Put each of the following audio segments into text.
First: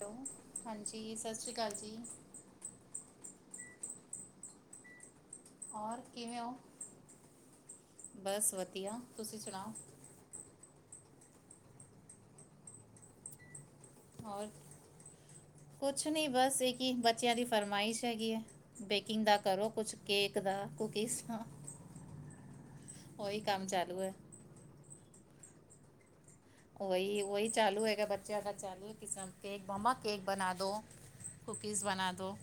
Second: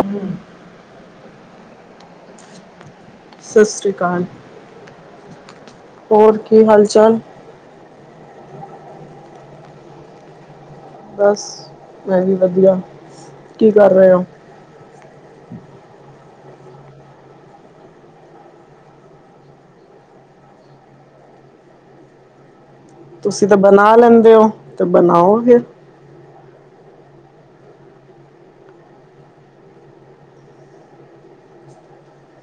Hello, ਹਾਂਜੀ ਸਤਿ ਸ਼੍ਰੀ ਅਕਾਲ ਜੀ। ਸਤਿ ਸ੍ਰੀ ਅਕਾਲ। ਔਰ ਹੋਰ ਕਿਵੇਂ ਹੋ ਕੀ ਹਾਲ ਚਾਲ? ਬਸ ਵਧੀਆ, ਤੁਸੀਂ ਸੁਣਾਓ? ਬਸ ਮੈਂ ਵੀ ਵਧੀਆ ਕੀ ਕਰ ਰਹੇ ਹੋ? ਹੋਰ, ਕੁਛ ਨਹੀਂ ਬਸ ਇਹੀ ਬੱਚਿਆਂ ਦੀ ਫਰਮਾਇਸ਼ ਹੈਗੀ ਹੈ। ਬੇਕਿੰਗ ਦਾ ਕਰੋ, ਕੁਛ ਕੇਕ ਦਾ ਕੂਕੀਜ਼ ਹਾਂ। ਤੁਸੀਂ ਤਾਂ ਬਣਾ ਲੈਂਦੇ ਹੋ ਤੇ ਬਣਾਓ ਫਿਰ। ਉਹੀ ਉਹੀ ਚਾਲੂ ਹੈਗਾ ਬੱਚਿਆਂ ਦਾ ਚਾਲੂ ਕਿਸ ਤਰ੍ਹਾਂ ਕੇਕ ਮੰਮਾ ਕੇਕ ਬਣਾ ਦੋ। ਕੂਕੀਜ਼ ਬਣਾ ਦਉ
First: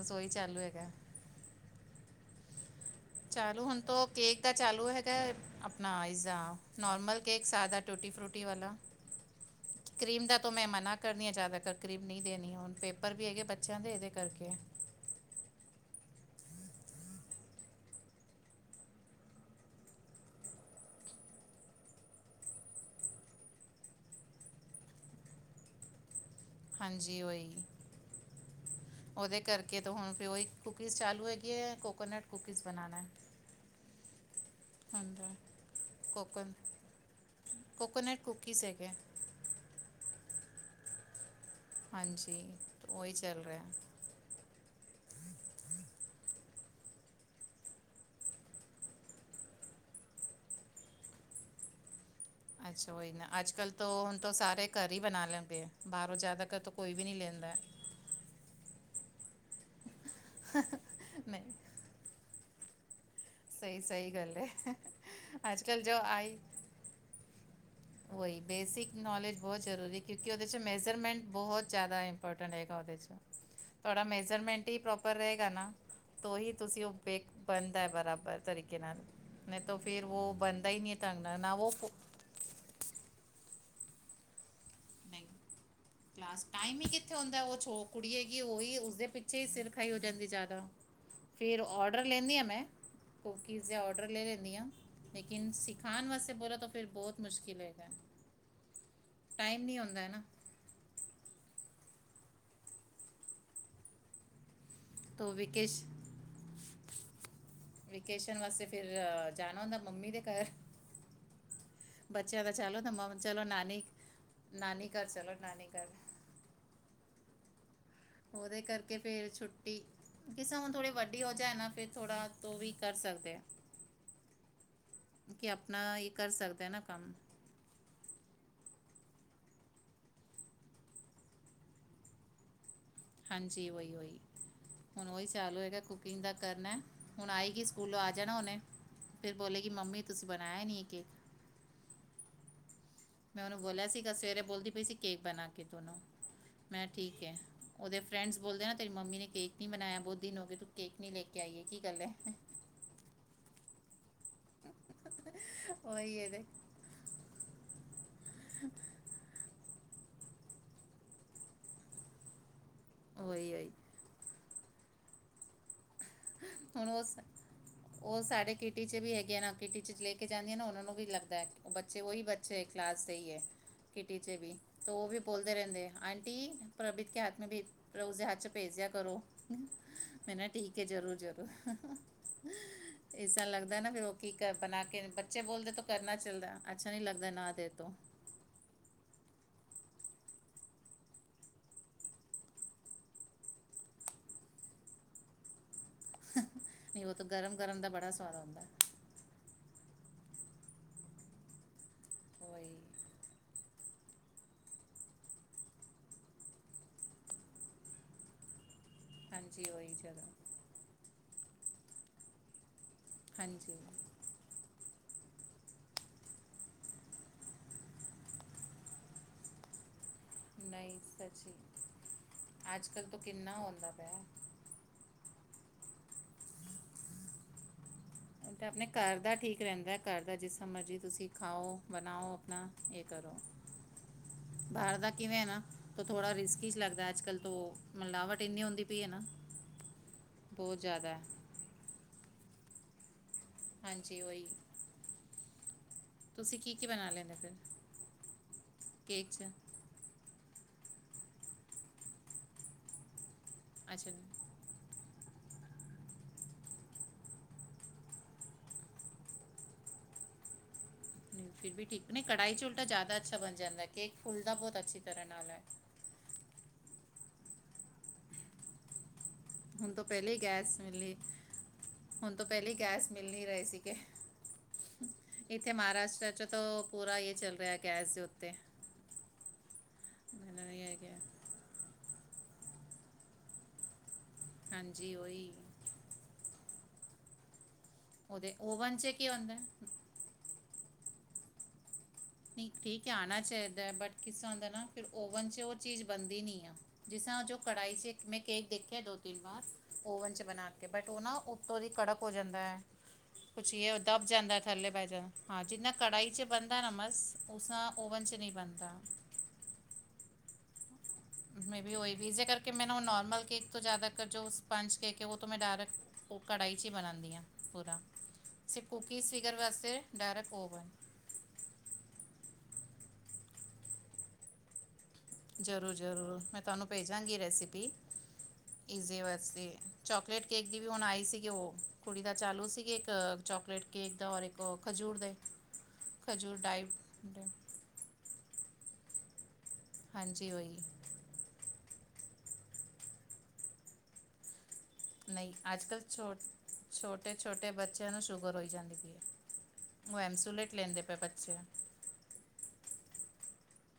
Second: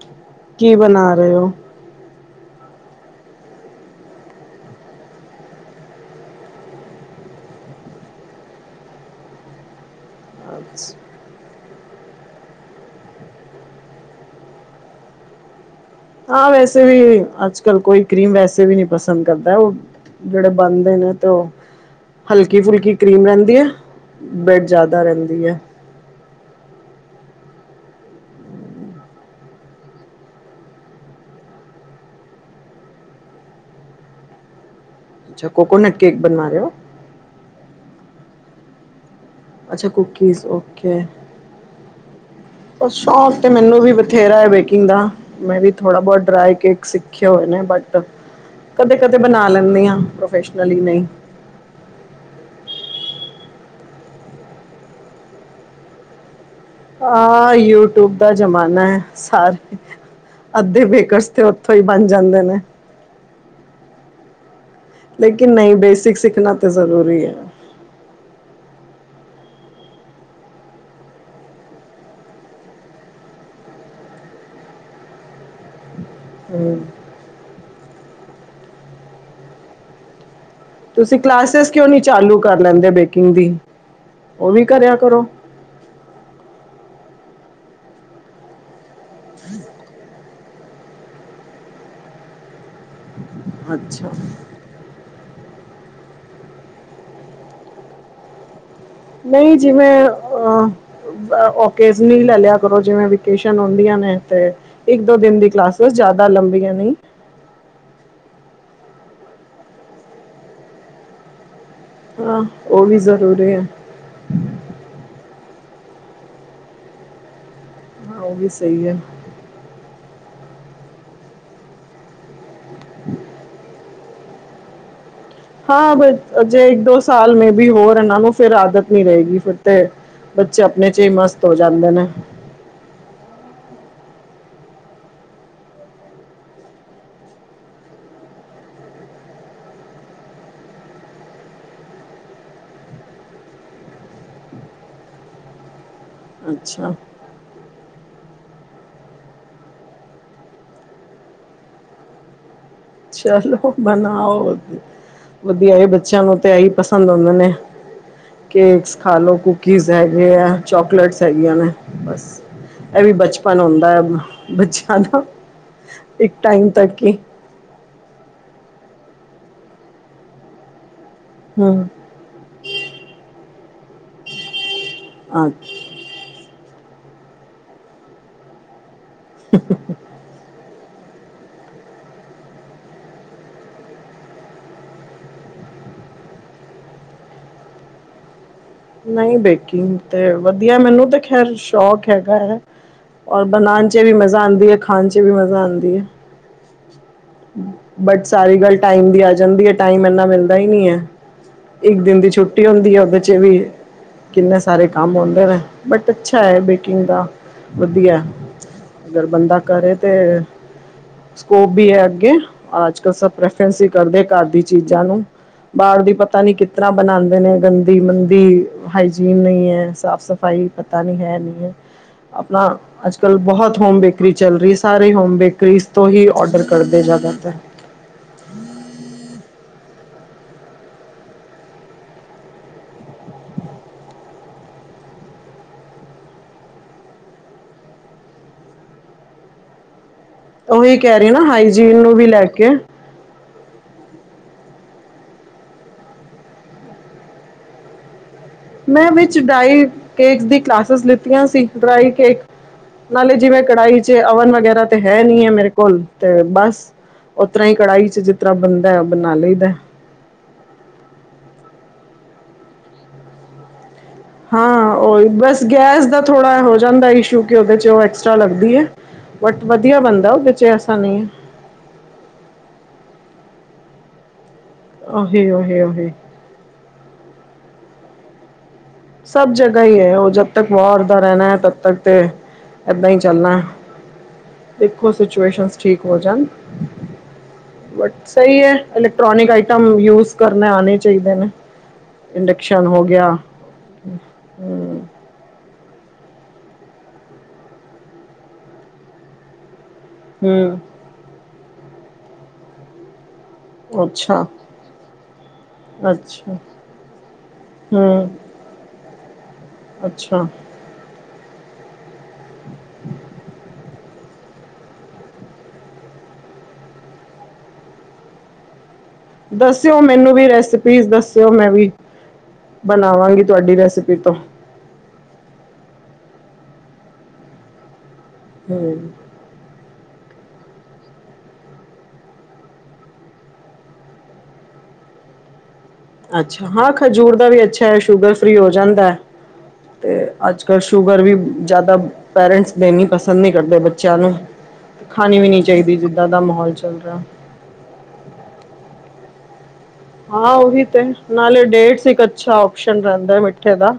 ਰਸੋਈ ਚਾਲੂ ਕੀ ਹੈਗਾ। ਬਣਾ ਰਹੇ ਹੋ [unintelligible] ਚਾਲੂ ਹੁਣ ਤ ਕੇਕ ਦਾ ਚਾਲੂ ਹੈਗਾ ਆਪਣਾ ਇਸਦਾ ਨੋਰਮਲ ਕੇਕ ਸਾਦਾ। ਟੂਟੀ ਫਰੂਟੀ ਵਾਲਾ। ਕਰੀਮ ਦਾ ਤਾਂ ਮੈਂ ਮਨਾ ਕਰਨੀ ਹਾਂ ਜ਼ਿਆਦਾਤਰ ਕਰੀਮ ਨਹੀਂ ਦੇਣੀ ਹੁਣ ਪੇਪਰ ਵੀ ਹੈਗੇ ਬੱਚਿਆਂ ਦੇ ਇਹਦੇ ਕਰਕੇ। ਹਾਂ ਵੈਸੇ ਵੀ ਅੱਜ ਕੱਲ ਕੋਈ ਕਰੀਮ ਵੈਸੇ ਵੀ ਨਹੀਂ ਪਸੰਦ ਕਰਦਾ ਉਹ ਜਿਹੜੇ ਬਣਦੇ ਨੇ ਤੇ ਉਹ ਹਲਕੀ ਫੁਲਕੀ ਕਰੀਮ ਰਹਿੰਦੀ ਹੈ ਬਰੈਡ ਜ਼ਿਆਦਾ ਰਹਿੰਦੀ ਹੈ। ਹਾਂਜੀ ਉਹੀ। ਉਹਦੇ ਕਰਕੇ ਤਾਂ ਹੁਣ ਫਿਰ ਉਹੀ ਕੂਕੀਜ਼ ਚਾਲੂ ਹੈਗੀ ਹੈ ਕੋਕੋਨਟ ਕੁੂਕੀਜ਼ ਬਣਾਉਣਾ। ਹੁਣ ਤਾਂ ਅੱਛਾ ਕੋਕੋਨੇਟ ਕੇਕ ਬਣਾ ਰਏ ਓ। ਕੋਕੋਨੇਟ ਕੁੂਕੀਜ਼ ਹੈਗੇ। ਅੱਛਾ ਕੂਕੀਜ਼ ਓਕੇ ਹਾਂਜੀ ਉਹ ਉਹੀ ਸ਼ੌਂਕ ਚੱਲ ਤੇ ਰਿਆ। ਮੈਨੂੰ ਵੀ ਬਥੇਰਾ ਹੈ ਬੇਕਿੰਗ ਦਾ ਮੈਂ ਵੀ ਥੋੜਾ ਬੋਤ ਡਰਾਈ ਕੇਕ ਸਿੱਖੇ ਹੋਏ ਨੇ ਬਟ ਕਦੇ-ਕਦੇ ਬਣਾ ਲੈਂਣੀ ਆਂ ਪ੍ਰੋਫੈਸ਼ਨਲੀ ਨਈ ਅੱਛਾ ਉਹੀ ਨਾ ਅੱਜ ਕੱਲ੍ਹ ਤਾਂ ਹੁਣ ਤਾਂ ਸਾਰੇ ਘਰ ਹੀ ਬਣਾ ਲੈਂਦੇਏ ਆ ਬਾਰੋਂ ਜਾਦਾ ਘ ਆਹ ਯੂਟਿਊਬ ਦਾ ਜ਼ਮਾਨਾ ਹੈ ਸਾਰੇ ਅੱਧੇ ਬੇਕਰਸ ਤੇ ਨਹੀਂ ਉੱਥੋਂ ਹੀ ਬਣ ਜਾਂਦੇ ਨੇ। ਸਈ-ਸਈ ਗੱਲ ਏ। ਲੇਕਿਨ ਨਹੀਂ ਬੇਸਿਕ ਸਿੱਖਣਾ ਤਾਂ ਜ਼ਰੂਰੀ ਹੈ। ਉਹੀ ਬੇਸਿਕ ਨੌਲੇਜ ਬਹੁਤ ਜ਼ਰੂਰੀ ਕਿਉਂਕਿ ਉਹਦੇ 'ਚ ਮੈਜਰਮੈਂਟ ਬੋਤ ਜਾਦਾ ਇੰਪੋਰਟੈਂਟ ਹੈਗਾ ਉਹਦੇ 'ਚ ਤੁਹਾਡਾ ਮੇਜਰਮੈਂਟ ਹੀ ਪ੍ਰੋਪਰ ਰਹੇਗਾ ਨਾ। ਤੋਂ ਹੀ ਹਮ, ਤੁਸੀਂ ਓ ਬੇਕ ਬਣਦਾ ਹੈ ਬਰਾਬਰ ਤਰੀਕੇ ਨਾਲ ਨਈ ਤਾਂ ਫੇਰ ਓ ਬਣ ਦਾ ਨਈ ਤੁਸੀਂ ਢੰਗ ਨਾਲ ਨਾ ਓ ਕਲਾਸਿਸ ਕਿਉਂ ਫੋ ਨਹੀਂ ਚਾਲੂ ਕਰ ਲੈਂਦੇ ਬੇਕਿੰਗ ਦੀ ਓ ਵੀ ਕਰਿਆ ਕਰੋ। ਨਹੀਂ ਕਲਾਸ ਟਾਈਮ ਹੀ ਕਿੱਥੇ ਹੁੰਦਾ ਓ ਕੁੜੀ ਹੇਗੀ ਹੀ ਓ ਉਹੀ ਉਸਦੇ ਪਿੱਛੇ ਹੀ ਸਿਰ ਖਾਈ ਜਾਂਦੀ ਜਾਦਾ ਫਿਰ ਆਡਰ ਲੈਂਣੀ ਮੈਂ ਕੂਕੀਜ਼ ਦੇ ਆਡਰ ਅੱਛਾ ਲੈ ਲੈਂਣੀ ਆਂ। ਲੇਕਿਨ ਸਿਖਾਣ ਵਾਸਤੇ ਬੋਲਾ ਤਾਂ ਫਿਰ ਬਹੁਤ ਮੁਸ਼ਕਿਲ ਹੈਗਾ। ਨਈ ਟਾਈਮ ਨਹੀਂ ਹੁੰਦਾ ਜਿਵੇਂ ਹੈ ਨਾ ਅਂ ਓਕੇਜ ਲੈ ਲਿਆ ਕਰੋ ਜਿਵੇਂ ਵੇਕੇਸ਼ਨ ਹੁੰਦੀਆਂ ਨੇ ਤੇ ਇੱਕ ਦੋ ਤਾਂ ਦਿਨ ਦੀ ਵਿਕੇਸ਼ ਕਲਾਸਿਸ ਜਾਦਾ ਲੰਬੀਆਂ ਨਈ ਵੇਕੇਸ਼ਨ ਵਾਸਤੇ ਫਿਰ ਜਾਣਾ ਹੁੰਦਾ ਮੰਮੀ ਦੇ ਘਰ ਬੱਚਿਆਂ ਹਾਂ ਦਾ ਚਲੋ ਉਹ ਤੇ ਵੀ ਮੰ ਚਲੋ ਜ਼ਰੂਰੀ ਹੈ ਨਾਨੀ-ਨਾਨੀ ਘਰ ਚਲੋ ਨਾਨੀ ਘਰ ਹਾਂ ਉਹ ਵੀ ਉਹਦੇ ਸਹੀ ਕਰਕੇ ਹੈ ਫਿਰ ਛੁੱਟੀ ਕਿਸੇ ਹੁਣ ਥੋੜ੍ਹੀ ਵੱਡੀ ਹੋ ਜਾਏ ਨਾ ਫਿਰ ਥੋੜ੍ਹਾ ਤੋਂ ਵੀ ਕਰ ਸਕਦੇ ਆ। ਕਿ ਆਪਣਾ ਹਾਂ ਬ ਇਹ ਕਰ ਸਕਦੇ ਅਜੇ ਆ ਨਾ ਇੱਕ ਦੋ ਕੰਮ ਸਾਲ ਮੇ ਵੀ ਹੋਰ ਇਹਨਾਂ ਨੂੰ ਫਿਰ ਆਦਤ ਨਈ ਰਏ ਗੀ ਫਿਰ ਤੇ ਬੱਚੇ ਆਪਣੇ 'ਚ ਹੀ ਮਸਤ ਹੋ ਜਾਂਦੇ ਨੇ। ਹਾਂਜੀ ਵਈ-ਵਈ ਹੁਣ ਓਹੀ ਚਾਲੂ ਹੈਗਾ ਕੁਕਿੰਗ ਦਾ ਕਰਨਾ ਹੁਣ ਆਏਗੀ ਸਕੂਲੋਂ ਆ ਜਾਣਾ ਉਨੇ ਫਿਰ ਬੋਲੇ ਗੀ ਮੰਮੀ ਤੁਸੀਂ ਬਣਾਇਆ ਨਈ ਕੇਕ ਮੈਂ ਉਹਨੂੰ ਬੋਲਿਆ ਸੀਗਾ ਸਵੇਰੇ ਬੋਲਦੀ ਪਈ ਸੀ ਕੇਕ ਬਣਾ ਕੇ ਦੋਨੋ ਮੈਂ ਅੱਛਾ ਠੀਕ ਐ। ਉਹਦੇ ਫਰੈਂਡਸ ਬੋਲਦੇ ਨਾ ਤੇਰੀ ਮੰਮੀ ਨੇ ਕੇਕ ਨੀ ਬਣਾਇਆ ਬੋਤ ਦਿਨ ਹੋ ਕੇ ਤੂੰ ਕੇਕ ਨੀ ਲੈ ਕੇ ਆਈਏ ਕੀ ਗੱਲ ਐ। ਚਲੋ ਬਣਾਓ। ਵਧੀਆ ਏ ਉਹੀ ਬੱਚਿਆਂ ਇਹਦੇ ਨੂੰ ਤੇ ਆਹੀ ਪਸੰਦ ਹੁੰਦੇ ਨੇ ਕੇਕ ਖਾ ਲਓ ਕੂਕੀਜ਼ ਹੈਗੇ ਆ ਚੋਕਲੇਟਸ ਹੈਗੀਆਂ ਨੇ ਬਸ ਇਹ ਵੀ ਉਹੀ ਬਚਪਨ ਉਹੀ ਹੁੰਦਾ ਹੈ ਬੱਚਿਆਂ ਦਾ ਇੱਕ ਟਾਈਮ ਹੁਣ ਤੱਕ ਹੀ ਓ-ਓ ਸਾਡੇ ਕਿਟੀ 'ਚ ਵੀ ਹੈਗੀਆਂ ਨਾ ਕਿਟੀ 'ਚ ਲੈ ਕੇ ਜਾਂਣੀਆਂ ਨਾ ਉਹਨਾਂ ਨੂੰ ਵੀ ਲੱਗਦਾ। ਹਮ ਬੱਚੇ ਉਹੀ ਬੱਚੇ ਕਲਾਸ ਦੇ ਹੀ ਹੈ ਕਿਟੀ 'ਚ ਵੀ ਤੋ ਓ ਵੀ ਹਾਂ ਬੋਲਦੇ ਰੈਂਦੇ। ਆਂਟੀ ਪ੍ਰਭਿਤ ਕੇ ਹੱਥ ਮੇ ਉਸ ਦੇ ਹੱਥ 'ਚ ਭੇਜ ਦਿਆ ਕਰੋ ਮੈਂ ਨਾ ਠੀਕ ਕੇ ਜ਼ਰੂਰ-ਜ਼ਰੂਰ ਇਸ ਤਰ੍ਹਾਂ ਲੱਗਦਾ ਨਾ ਫੇਰ ਓ ਕੀ ਬਣਾ ਕੇ ਬੱਚੇ ਬੋਲਦੇ ਤਾਂ ਕਰਨਾ ਚੱਲਦਾ ਅੱਛਾ ਨੀ ਲੱਗਦਾ ਨਾ ਦੇ ਤੋ ਨਈ ਬੇਕਿੰਗ ਤੇ ਵਧੀਆ ਮੈਨੂੰ ਤੇ ਖੈਰ ਸ਼ੌਕ ਹੈਗਾ। ਔਰ ਬਣਾਣ 'ਚ ਵੀ ਮਜਾ ਆਂਦੀ ਏ ਖਾਣ 'ਚ ਵੀ ਮਜਾ ਆਂਦੀ ਏ। ਨਈ ਓ ਤੇ ਗਰਮ-ਗਰਮ ਦਾ ਬੜਾ ਬਟ ਸਵਾਦ ਸਾਰੀ ਆਉਂਦਾ। ਗੱਲ ਟਾਈਮ ਦੀ ਆ ਜਾਂਦੀ ਏ, ਟਾਈਮ ਐਂਨਾ ਮਿਲਦਾ ਈ ਨੀ ਐ। ਇੱਕ ਦਿਨ ਦੀ ਛੁੱਟੀ ਹੁੰਦੀ ਐ ਓਦੇ 'ਚ ਵੀ ਕਿੰਨੇ ਸਾਰੇ ਕੰਮ ਹੋਂਦੇ ਨੇ, ਬਟ ਅੱਛਾ ਐ ਬੇਕਿੰਗ ਦਾ, ਵਧੀਐ ਅਗਰ ਬੰਦਾ ਕਰੇ ਤੇ ਸਕੋਪ ਬੀ ਐ ਅੱਗੇ। ਆਜ ਕੱਲ ਸਭ ਪ੍ਰੈਫਰੈਂਸ ਈ ਕਰਦੇ ਘਾਰ ਦੀ ਚੀਜ਼ਾਂ ਨੂੰ। ਬਾਰ ਦੀ ਪਤਾ ਨੀ ਕਿਤਰ੍ਹਾਂ ਬਨਾਂਦੇ ਨੇ ਗੰਦੀ ਮੰਦੀ ਹਾਈਜੀਨ ਨਈ ਐ ਸਾਫ਼ ਸਫ਼ ਸਫਾਈ ਨਹੀਂ ਪਤਾ ਨੀ ਹੈ ਸੱਚੀ ਨੀ ਐ। ਆਪਣਾ ਅੱਜ ਤੋਂ ਕੱਲ ਕਿੰਨਾ ਬੋਹੋਤ ਹੁੰਦਾ ਹੋਮ ਬੇਕਰੀ ਪਿਆ ਚੱਲ ਰੀ ਸੀ ਸਾਰੇ ਹੋਮ ਬੇਕਰੀਜ਼ ਤੋਂ ਹੀ ਔਡਰ ਕਰਦੇ ਜ਼ਿਆਦਾਤਰ ਨ ਤੇ ਆਪਣੇ ਘਰ ਦਾ ਠੀਕ ਰੈਂਦੈ। ਘਰ ਦਾ ਜਿਸਰ੍ਹਾਂ ਮਰਜ਼ੀ ਤੁਸੀ ਖਾਓ, ਬਣਾਓ ਆਪਣਾ ਏ ਕਰੋ। [unintelligible] ਬਾਰ ਦਾ ਕਿਵੇਂ ਐ ਨਾ ਤੇ ਥੋੜ੍ਹਾ ਰਿਸਕ ਇੱਚ ਲੱਗਦੈ ਅੱਜ ਕੱਲ ਤੋਂ ਮਿਲਾਵਟ ਏਨੀ ਹੁੰਦੀ ਪਈ ਏ ਨਾ [unintelligible] ਓਈ ਜ਼ਿਆਦਾ ਕੈ ਹੈ ਰੀ ਆ ਨਾ ਹਾਈਜੀਨ ਨੂੰ ਵੀ ਲੈ ਕੇ ਹਾਂਜੀ ਓਈ। ਤੁਸੀ ਕੀ-ਕੀ ਬਣਾ ਲੈਂਦੇ ਫੇਰ? ਮੈਂ ਵਿੱਚ ਡਰਾਈ ਕੇਕਸ ਦੀ ਕਲਾਸਿਸ ਲਿੱਤੀਆਂ ਸੀ, ਡਰਾਈ ਕੇਕ ਨਾਲੇ ਜਿਵੇਂ ਕੜਾਈ ਅੱਛਾ 'ਚ ਨਹੀਂ ਅਵਨ ਵਗੈਰਾ ਤੇ ਹੈ ਨੀ ਐ ਮੇਰੇ ਕੋਲ ਤੇ ਬਸ ਓਤਰ੍ਹਾਂ ਈ ਕੜਾਹੀ 'ਚ ਜਿਤਰ੍ਹਾਂ ਬਨਦੈ ਬਣਾ ਲਈਦੈ। ਫਿਰ ਵੀ ਠੀਕ ਨਈ ਕੜਾਹੀ 'ਚ ਉਲਟਾ ਜਾਦਾ ਅੱਛਾ ਬਣ ਜਾਂਦੈ। ਕੇਕ ਫੁਲਦਾ ਬੋਤ ਹਾਂ ਅੱਛੀ ਉਹ ਤਰ੍ਹਾਂ ਨਾਲ ਐ। ਬਸ ਗੈਸ ਦਾ ਥੋੜ੍ਹਾ ਹੋ ਜਾਂਦੈ ਇਸ਼ੂ ਕਿ ਓਹਦੇ 'ਚ ਓ ਐਕਸਟਰਾ ਲੱਗਦੀ ਏ। ਬਟ ਹੁਣ ਵਧੀਆ ਤੋਂ ਬਨਦੈ ਪਹਿਲੇ ਹੀ ਉਹਦੇ 'ਚ ਗੈਸ ਐਸਾ ਮਿਲੀ ਨਈ ਐ। ਹੁਣ ਤੋਂ ਪੈਲੇ ਈ ਗੈਸ ਮਿਲ ਨੀ ਰਏ ਸੀਗੇ। ਓਹੀ, ਓਹੀ, ਓਹੀ। ਤ ਪੂਰਾ ਯੇ ਚੱਲ ਰਿਐ ਗੈਸ ਦੇ ਉੱਤੇ। ਸਭ ਜਗਾ ਈ ਐ ਓ ਜਦ ਤੱਕ ਮੈਨੂੰ ਇਹ ਹੈ ਵਾਰ ਦਾ ਕਿ ਰੈਨੈ ਤਬ ਤੱਕ ਤੇ ਐਦਾਂ ਈ ਚੱਲਨੈ। ਦੇਖੋ ਹਾਂਜੀ ਉਹੀ ਸਿਚੁਏਸ਼ਨਸ ਠੀਕ ਹੋ ਜਾਣ ਬਟ ਉਹਦੇ ਸਈ ਐ ਓਵਨ 'ਚ ਕੀ ਇਲੈਕਟ੍ਰੋਨਿਕ ਹੁੰਦਾ ਆਈਟਮ ਯੂਸ ਕਰਨੇ ਔਣੇ ਚਾਈਦੇ ਨੇ। ਨਈ ਇੰਡਕਸ਼ਨ ਹੋ ਠੀਕ ਐ ਗਿਆ ਆਣਾ ਚਾਈਦੈ ਬਟ ਕਿਸਾਂ ਦਾ ਨਾ ਫਿਰ ਹੂੰ ਓਵਨ 'ਚ ਓ ਚੀਜ਼ ਬਨਦੀ ਨਈ ਆ। ਜਿਸਾਂ ਜੋ ਕੜਾਈ 'ਚ ਏੱਕ ਮੈਂ ਕੇਕ ਦੇਖ਼ੇਆ ਦੋ-ਤਿੰਨ ਵਾਰ ਓਵਨ 'ਚ ਬਣਾ ਹੂੰ ਕੇ ਬਟ ਓ ਨਾ ਉੱਤੋਂ ਦੀ ਕੜਕ ਹੋ ਜਾਂਦੈ। ਕੁਛ ਯੇ ਓ ਦੱਬ ਅੱਛਾ ਜਾਂਦੈ, ਥੱਲੇ ਬੈ ਜਾਂ। ਹਾਂ, ਜਿੰਨਾ ਕੜਾਈ 'ਚ ਅੱਛਾ ਬਣਦਾ ਨਾ ਮਰ ਸ ਓਸਾਂ ਓਵਨ ਹੂੰ 'ਚ ਨਈ ਬਨਦਾ। ਅੱਛਾ। ਮੇ ਬੀ ਓਈ ਵੀ ਇਸੇ ਕਰਕੇ ਮੇਨੂੰ ਨੋਰਮਲ ਕੇਕ ਤੋਂ ਜਾਦਾ ਜੋ ਸਪੰਚ ਕੇਕ ਏ ਓ ਤਾਂ ਮੈਂ ਡਾਇਰੈਕਟ ਓ ਕੜਾਈ 'ਚ ਈ ਬਣਾਂਦੀ ਆਂ ਪੂਰਾ ਸੇ ਕੂਕੀਜ਼ ਵੀ ਦੱਸਿਓ ਮੈਨੂੰ ਵੀ ਰੈਸਪੀਜ਼ ਦੱਸਿਓ ਮੈਂ ਵੀ ਬਣਾਵਾਂਗੀ ਤੁਆਡੀ ਰੈਸਿਪੀ ਤੋ। ਜ਼ਰੂਰ-ਜ਼ਰੂਰ ਮੈਂ ਤੁਆਨੂੰ ਭੇਜਾਂਗੀ ਰੈਸਿਪੀ ਹੂੰ ਈਜ਼ੀ ਵਾ ਅਸੀ ਚੋਕਲੇਟ ਕੇਕ ਦੀ ਵੀ ਹੁਣ ਆਈ ਸੀਗੀ ਉਹ ਕੁੜੀ ਦਾ ਚਾਲੂ ਸੀਗੇ ਏੱਕ ਚੋਕਲੇਟ ਕੇਕ ਦਾ ਔਰ ਏੱਕ ਓ ਖਜੂਰ ਦਾ ਈ। ਅੱਛਾ ਹਾਂ ਖਜੂਰ ਦਾ ਵੀ ਅੱਛਾ ਐ ਸ਼ੂਗਰ ਫ੍ਰਰੀ ਹੋ ਜਾਂਦੈ। ਤੇ ਹਾਂਜੀ ਅੱਜ ਉਹੀ ਕੱਲ੍ਹ ਸ਼ੂਗ ਮੀਂ ਜ਼ਿਆਦਾ ਪੇਰੈਂਟਸ ਦੇਣੀ ਪਸੰਦ ਨਹੀਂ ਕਰਦੇ ਬੱਚਿਆਂ ਨੂੰ ਖਾਣੀ ਵੀ ਨਹੀਂ ਨੀ ਅੱਜ ਚਾਹੀਦੀ ਕੱਲ੍ਹ ਜਿੱਦਾਂ ਛੋ ਦਾ ਮਾਹੌਲ ਚੱਲ ਰਾ। ਛੋਟੇ ਛੋਟੇ ਬੱਚਿਆਂ ਨੂੰ ਸ਼ੂਗਰ ਹੋਈ ਜਾਂਦੀ ਪਈ ਏ। ਹਾਂ ਓਹੀ ਤੇ ਨਾਲੇ ਡੇਟਸ ਇਕ ਅੱਛਾ ਓਪਸ਼ਨ ਰਹਿੰਦਾ ਮਿੱਠੇ ਦਾ,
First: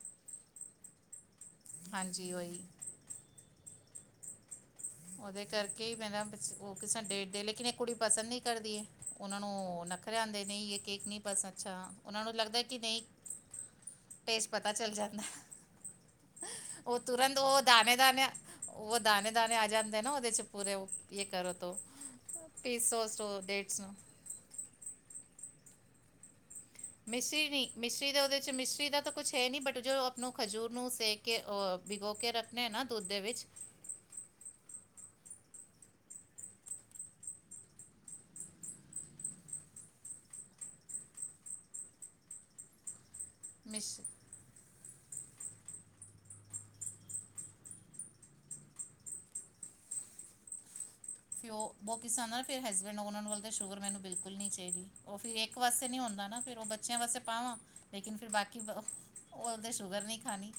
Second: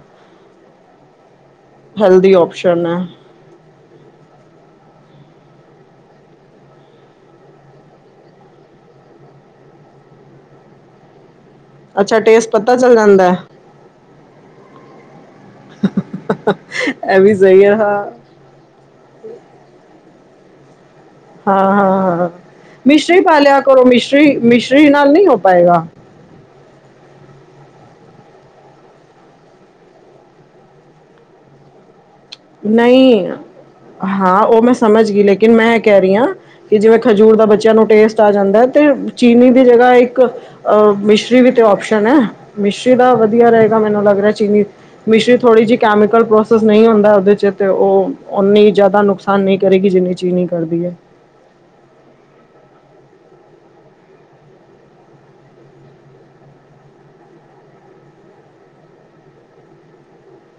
ਹਾਂਜੀ ਹੈਲਦੀ ਉਹੀ ਓਪਸ਼ਨ ਐ। ਓਦੇ ਕਰਕੇ ਈ ਮੈਂ ਨਾ ਓ [unintelligible] ਡੇਟ ਦੇ ਲੇਕਿਨ ਏ ਕੁੜੀ ਪਸੰਦ ਨਈ ਕਰਦੀ ਏ। ਓਨਾਂ ਨੂੰ ਨਖਰੇ ਆਂਦੇ ਨਈ ਯੇ ਕੇਕ ਨੀ ਬਸ ਅੱਛਾ, ਓਨਾਂ ਨੂੰ ਟੇਸਟ ਲੱਗਦਾ ਪਤਾ ਕਿ ਚੱਲ ਨਈ ਜਾਂਦਾ ਹੈ ਟੇਸਟ ਪਤਾ ਚੱਲ ਜਾਂਦਾ ਓ ਇਹ ਵੀ ਤੁਰੰਤ ਓ ਸਹੀ ਹੈ ਹਾਂ ਦਾਨੇ-ਦਾਨੇ ਓ ਦਾਨੇ-ਦਾਨੇ ਆ ਜਾਂਦੇ ਨਾ, ਓਦੇ 'ਚ ਪੂਰੇ ਓ ਹਾਂ, ਹਾਂ, ਹਾਂ, ਮਿਸ਼ਰੀ ਸੋ ਪਾ ਲਿਆ ਡੇਟਸ ਕਰੋ, ਨੂੰ ਮਿਸ਼ਰੀ, ਮਿਸ਼ਰੀ ਨਾਲ ਨਈ ਹੋ ਪਾਏਗਾ। ਮਿਸ਼ਰੀ ਨੀ, ਮਿਸ਼ਰੀ ਦਾ ਓਦੇ 'ਚ ਮਿਸ਼ਰੀ ਦਾ ਤਾਂ ਕੁਛ ਹੈ ਨੀ, ਬਟ ਜੋ ਆਪਾਂ ਨੂੰ ਖਜੂਰ ਨੂੰ ਸੇਕ ਕੇ ਓ ਭੀਗੋ ਨਈ, ਹਾਂ ਓ ਮੈਂ ਸਮਝ ਗਈ ਲੇਕਿਨ ਮੈਂ ਐ ਕਹਿ ਰੀ ਆਂ ਕਿ ਜਿਵੇਂ ਖਜੂਰ ਦਾ ਬੱਚਿਆਂ ਨੂੰ ਟੇਸਟ ਆ ਜਾਂਦਾ ਐ ਤੇ ਚੀਨੀ ਦੀ ਜਗ੍ਹਾ ਇੱਕ ਅਹ ਮਿਸ਼ਰੀ ਵੀ ਤੇ ਓਪਸ਼ਨ ਐ। ਮਿਸ਼ਰੀ ਦਾ ਵਧੀਆ ਰਹੇਗਾ ਮਿਸ਼ ਮੈਨੂੰ ਲੱਗ ਰਿਹਾ, ਚੀਨੀ ਮਿਸ਼ਰੀ ਥੋੜੀ ਜਿਹੀ ਕੈਮੀਕਲ ਪ੍ਰੋਸੈਸ ਨਹੀਂ ਹੁੰਦਾ। ਓਦੇ 'ਚ ਤੇ ਓ ਓਨੀ ਜਾਦਾ ਨੁਕਸਾਨ ਨਈ ਕਰੇਗੀ, ਜਿੰਨੀ ਚੀਨੀ ਕਰਦੀ ਐ। ਫੇਰ ਓ, ਓ ਕਿਸ [unintelligible] ਫੇਰ ਹਸਬੈਂਡ ਓਨਾਂ ਨੂੰ ਲੱਗਦਾ ਸ਼ੂਗਰ ਮੈਨੂੰ ਬਿਲਕੁਲ ਨਈ ਚਾਈਦੀ, ਓ ਫੇਰ ਇੱਕ ਵਾਸਤੇ ਨਈ ਹੁੰਦਾ ਨਾ ਫਿਰ ਓ ਬੱਚਿਆਂ ਵਾਸਤੇ ਪਾਵਾਂ ਲੇਕਿਨ ਫਿਰ ਬਾਕੀ ਓਦੇ ਸ਼ੂਗਰ ਨਈ ਖਾਨੀ।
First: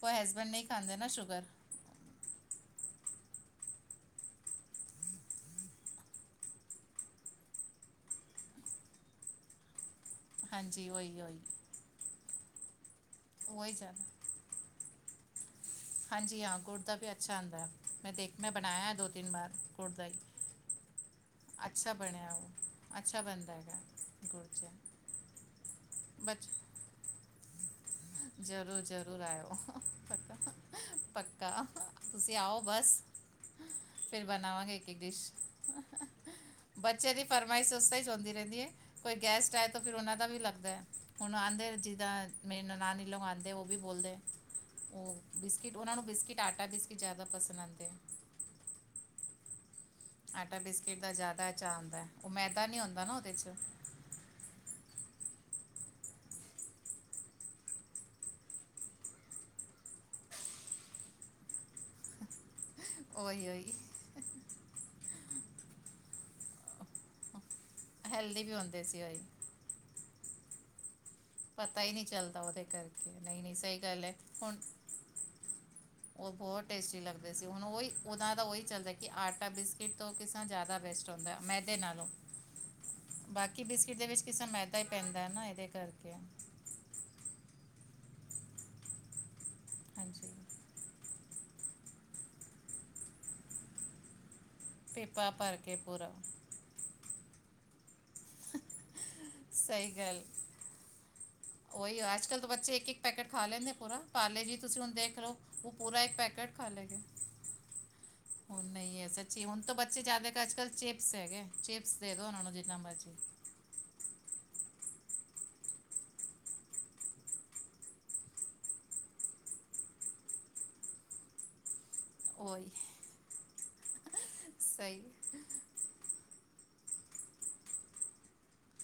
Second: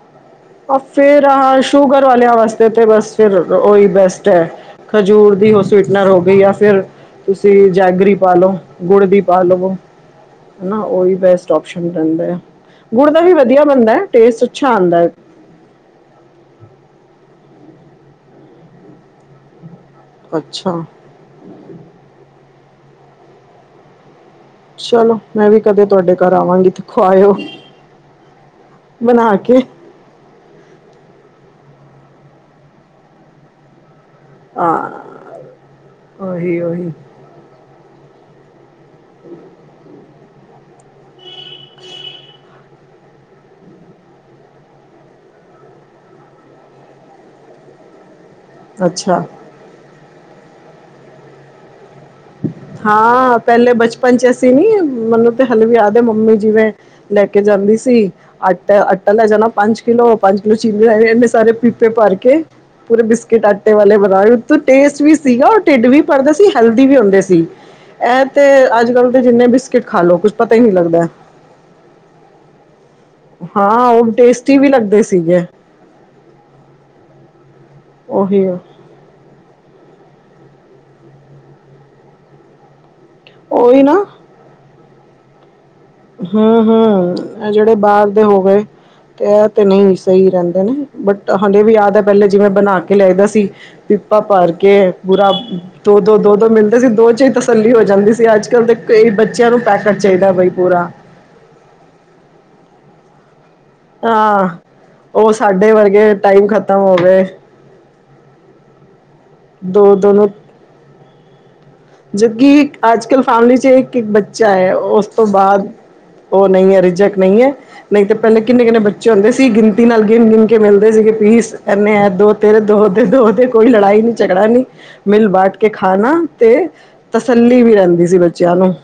ਕੋਈ ਹਸਬੈਂਡ ਨਈ ਔਰ ਖਾਂਦੇ ਨਾ ਫਿਰ ਸ਼ੂਗਰ। ਆਹ ਸ਼ੂਗਰ ਵਾਲਿਆਂ ਵਾਸਤੇ ਤੇ ਬਸ ਫਿਰ ਓਈ ਬੈਸਟ ਐ। ਖਜੂਰ ਦੀ ਓ ਸਵੀਟਨਰ ਹੋ ਗੀ ਯਾ ਫਿਰ ਤੁਸੀਂ ਜੈਗਰੀ ਪਾ ਲੋ, ਗੁੜ ਦੀ ਪਾ ਲਵੋ। ਹਨਾ, ਹਾਂਜੀ ਓਈ ਉਹੀ ਉਹੀ ਬੈਸਟ ਓਪਸ਼ਨ ਰਹਿੰਦਾ ਐ। ਗੁੜ ਦਾ ਵੀ ਵਧੀਆ ਉਹੀ ਬਨਦਾ ਐ, ਜ਼ਿਆਦਾ ਟੇਸਟ ਅੱਛਾ ਆਂਦਾ ਐ। ਹਾਂਜੀ ਹਾਂ ਗੁੜ ਦਾ ਵੀ ਅੱਛਾ ਆਂਦਾ ਐ, ਮੈਂ ਦੇਖ, ਮੈਂ ਬਨਾਇਆ ਦੋ-ਤਿੰਨ ਵਾਰ ਗੁੜ ਦਾ ਈ। ਅੱਛਾ। ਅੱਛਾ ਬਣਿਆ ਓ, ਅੱਛਾ ਬਨਦਾ ਹੈਗਾ। ਗੁੜ ਚ ਚਲੋ, ਮੈਂ ਵੀ ਕਦੇ ਤੁਹਾਡੇ ਘਰ ਬਚ ਆਵਾਂਗੀ। ਖਵਾਇਓ ਜ਼ਰੂਰ, ਜ਼ਰੂਰ ਬਣਾ ਆਇਓ, ਕੇ ਪੱਕਾ। ਪੱਕਾ, ਤੁਸੀਂ ਆਓ ਬਸ। ਫਿਰ ਬਨਾਵਾਂਗੇ ਇੱਕ-ਇੱਕ ਹਾਂ ਡਿਸ਼, ਉਹੀ ਉਹੀ ਬੱਚੇ ਦੀ ਫਰਮਾਇਸ਼ ਓਸ [unintelligible] ਹੋਂਦੀ ਰਹਿੰਦੀ ਏ, ਕੋਈ ਗੈਸਟ ਆਏ ਤਾਂ ਫਿਰ ਓਨਾਂ ਦਾ ਵੀ ਲੱਗਦਾ ਐ, ਹੁਨ ਆਂਦੇ ਨੇ ਜੀ ਮੇਰੀ ਨਨਾਨੀ ਲੋਕ ਆਂਦੇ ਓ ਵੀ ਬੋਲਦੇ ਓ ਬਿਸਕਿਟ ਓਨਾਂ ਨੂੰ ਬਿਸਕਿਟ, ਆਟਾ ਬਿਸਕਿਟ ਜਾਦਾ ਪਸੰਦ ਆਂਦੇ ਐ। ਅੱਛਾ। ਆਟਾ ਬਿਸਕਿਟ ਦਾ ਜਾਦਾ ਚਾਅ ਆਂਦਾ ਐ, ਓ ਮੈਦਾ ਨੀ ਹੁੰਦਾ ਨਾ ਓਦੇ 'ਚ। ਪੰਚ ਅਸੀ ਨੀ ਮੈਨੂੰ ਤੇ ਹਾਲੇ ਵੀ ਯਾਦ ਐ, ਮੰਮੀ ਜਿਵੇਂ ਲੈ ਕੇ ਜਾਂਦੀ ਸੀ। ਆਟਾ, ਆਟਾ ਲੈ ਜਾਣਾ ਪੰਜ ਕਿਲੋ, ਪੰਜ ਕਿਲੋ ਚੀਨੀ ਲੈ ਜਾਨੇ, ਇਨੇ ਸਾਰੇ ਪੀਪੇ ਭਰ ਕੇ। ਪੂਰੇ ਬਿਸਕਿਟ ਉਹੀ ਆਟੇ ਉਹੀ ਵਾਲੇ ਬਣਾ, [unintelligible] ਟੇਸਟ ਵੀ ਸੀਗਾ, ਔਰ ਢਿੱਡ ਵੀ ਭਰਦਾ ਸੀ, ਹੈਲ ਦੀ ਵੀ ਹੁੰਦੇ ਸੀ, ਐ ਹੈਲਦੀ ਤੇ ਵੀ ਹੁੰਦੇ ਸੀ ਅੱਜ-ਕੱਲ ਉਹੀ ਤੇ ਜਿੰਨੇ ਬਿਸਕਿਟ ਖਾ ਲੋ ਕੁੱਛ ਪਤਾ ਹੀ ਨੀ ਲੱਗਦਾ ਐ। ਪਤਾ ਹੀ ਨਈ ਚੱਲਦਾ ਓਦੇ ਕਰਕੇ, ਨਈ-ਨਈ, ਸਈ ਹਾਂ ਗੱਲ ਉਹ ਐ, ਟੇਸਟੀ ਹੁਨ ਵੀ ਲੱਗਦੇ ਸੀਗੇ ਓ ਬੋਤ ਟੇਸਟੀ ਲੱਗਦੇ ਸੀ, ਹੁਨ ਓਈ ਓਨਾਂ ਦਾ ਉਹੀ ਓਈ ਚੱਲਦਾ ਕਿ ਆਟਾ ਬਿਸਕਿਟ ਤੋਂ ਕਿਸ ਤਰਾਂ ਜਾਦਾ ਬੈਸਟ ਹੁੰਦਾ ਐ, ਮੈਦੇ ਨਾਲੋਂ। ਬਾਕੀ ਉਹੀ ਬਿਸਕਿਟ ਨਾ ਦੇ ਵਿੱਚ, ਕਿਸੇ ਮੈਦਾ ਈ ਪੈਂਦਾ ਨਾ ਏਦੇ ਕਰਕੇ। ਹਾਂ-ਹਾਂ, ਐ ਜੇੜੇ ਬਾਰ ਦੇ ਹੋ ਗਏ ਤੇ ਐ ਤੇ ਨਈ ਈ ਹਾਂਜੀ ਰਹਿੰਦੇ ਨੇ। ਬਟ ਹਾਲੇ ਵੀ ਯਾਦ ਐ ਪਹਿਲੇ ਜਿਵੇਂ ਬਨਾ ਕੇ ਲਿਆਈਦਾ ਸੀ ਪਿੱਪਾ ਭਰ ਕੇ ਬੁਰਾ ਪੇਪਾ ਭਰ ਕੇ ਦੋ ਪੂਰਾ ਦੋ ਦੋ ਦੋ ਮਿਲਦੇ ਸੀ ਦੋ ਚ ਹੀ ਤਸੱਲੀ ਹੋ ਜਾਂਦੀ ਸੀ। ਅੱਜ ਕੱਲ ਦੇ ਕਈ ਬੱਚਿਆਂ ਨੂੰ ਸਹੀ ਪੈਕਟ ਗੱਲ ਚਾਹੀਦਾ ਬਾਈ ਪੂਰਾ। ਉਹੀ ਆ ਅੱਜ ਕੱਲ ਤਾਂ ਬੱਚੇ ਇੱਕ ਇੱਕ ਪੈਕੇਟ ਖਾ ਲੈਂਦੇ ਪੂਰਾ ਪਾ ਲੇ ਹਾਂ ਜੀ ਤੁਸੀਂ ਹੁਣ ਦੇਖ ਲਓ ਸਾਡੇ ਉਹ ਪੂਰਾ ਵਰਗੇ ਇੱਕ ਟਾਈਮ ਪੈਕੇਟ ਖਾ ਖਤਮ ਲੈ ਹੋ ਕੇ। ਗਏ ਉਹ ਨਹੀਂ ਹੈ ਸੱਚੀ ਹੁਣ ਤਾਂ ਦੋ ਬੱਚੇ ਦੋ ਜ਼ਿਆਦਾ ਅੱਜ ਕੱਲ੍ਹ ਚੇਪਸ ਹੈਗੇ। ਚਿਪਸ ਦੇ ਦਿਓ ਜਦ ਉਹਨਾਂ ਨੂੰ ਕਿ ਜਿੰਨਾ ਅੱਜ ਮਰਜ਼ੀ ਕੱਲ੍ਹ ਫੈਮਲੀ ਚ ਇੱਕ ਇੱਕ ਬੱਚਾ ਹੈ ਉਸ ਤੋਂ ਬਾਅਦ ਉਹ ਨਹੀਂ ਹੈ ਰਿਜਕ ਨਹੀਂ ਹੈ। ਨਹੀਂ ਤਾਂ ਪਹਿਲੇ ਕਿੰਨੇ ਕਿੰਨੇ ਬੱਚੇ ਹੁੰਦੇ ਸੀ ਗਿਣਤੀ ਨਾਲ ਗਿਣ ਗਿਣ ਕੇ ਮਿਲਦੇ ਸੀਗੇ ਪੀਸ ਇਨੇ ਦੋ ਤੇਰੇ ਉਹੀ ਦੋ ਦੋ ਕੋਈ ਲੜਾਈ ਨੀ ਝਗੜਾ ਨਹੀਂੀ ਸਹੀ ਮਿਲ ਬਾਟ ਕੇ ਖਾਣਾ [unintelligible] ਤੇ ਤਸੱਲੀ ਵੀ ਰਹਿੰਦੀ ਸੀ ਬੱਚਿਆਂ ਨੂੰ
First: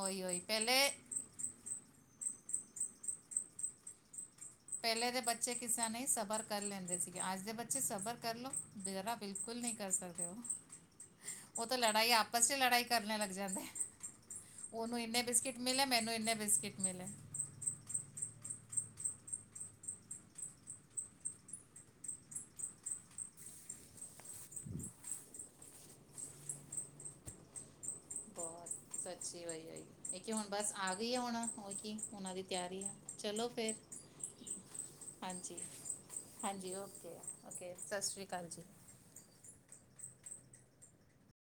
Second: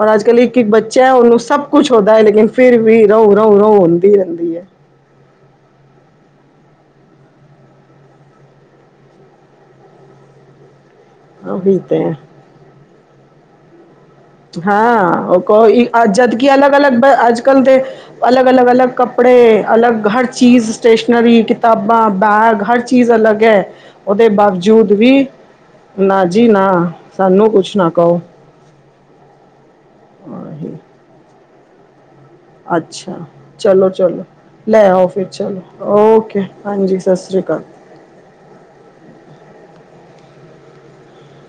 ਔਰ ਅੱਜ ਕੱਲ੍ਹ ਉਹੀ ਇੱਕ ਇੱਕ ਪਹਿਲੇ ਬੱਚਾ ਹੈ ਉਹਨੂੰ ਸਭ ਕੁਛ ਹੁੰਦਾ ਹੈ ਲੇਕਿਨ ਫਿਰ ਵੀ ਰੋਹ ਰਹੂ ਰੋਹ ਹੁੰਦੀ ਰਹਿੰਦੀ ਹੈ। ਪਹਿਲੇ ਦੇ ਬੱਚੇ ਕਿਸੇ ਨੇ ਸਬਰ ਕਰ ਲੈਂਦੇ ਸੀਗੇ ਅੱਜ ਦੇ ਬੱਚੇ ਸਬਰ ਕਰ ਲੋ ਜਰਾ ਬਿਲਕੁਲ ਨਹੀਂ ਕਰ ਸਕਦੇ ਹੋ। ਉਹ ਤਾਂ ਉਹੀ ਤੇ ਲੜਾਈ ਹੈ ਆਪਸ ਚ [unintelligible] ਲੜਾਈ ਕਰਨ ਲੱਗ ਜਾਂਦੇ। ਉਹਨੂੰ ਇੰਨੇ ਹਾਂ ਉਹ ਬਿਸਕਿਟ ਮਿਲੇ ਕ ਮੈਨੂੰ ਇੰਨੇ ਜਦਕਿ ਅਲੱਗ ਬਿਸਕਿਟ ਅਲੱਗ ਮਿਲੇ ਅੱਜ ਕੱਲ੍ਹ ਦੇ ਅਲੱਗ ਅਲੱਗ ਅਲੱਗ ਕੱਪੜੇ ਅਲੱਗ ਹਰ ਚੀਜ਼ ਸਟੇਸ਼ਨਰੀ ਕਿਤਾਬਾਂ ਬੈਗ ਹਰ ਚੀਜ਼ ਅਲੱਗ ਹੈ ਉਹਦੇ ਬਾਵਜੂਦ ਵੀ ਨਾ ਜੀ ਨਾ ਸਾਨੂੰ ਕੁਛ ਨਾ ਕਹੋ। ਬਹੁਤ ਸੱਚੀ ਬਾਈ ਹੈ ਇਹ ਹੁਣ ਬਸ ਆਹੀ, ਆ ਗਈ ਆ ਹੁਣ ਹੋਰ ਕੀ ਉਹਨਾਂ ਦੀ ਤਿਆਰੀ ਆ ਅੱਛਾ ਫਿਰ ਚਲੋ ਚਲੋ। ਲੈ ਆਓ ਫਿਰ ਹਾਂਜੀ ਚਲੋ ਓਕੇ ਹਾਂਜੀ ਸਤਿ ਓਕੇ ਸ੍ਰੀ ਅਕਾਲ। ਓਕੇ ਸਤਿ ਸ਼੍ਰੀ ਅਕਾਲ ਜੀ।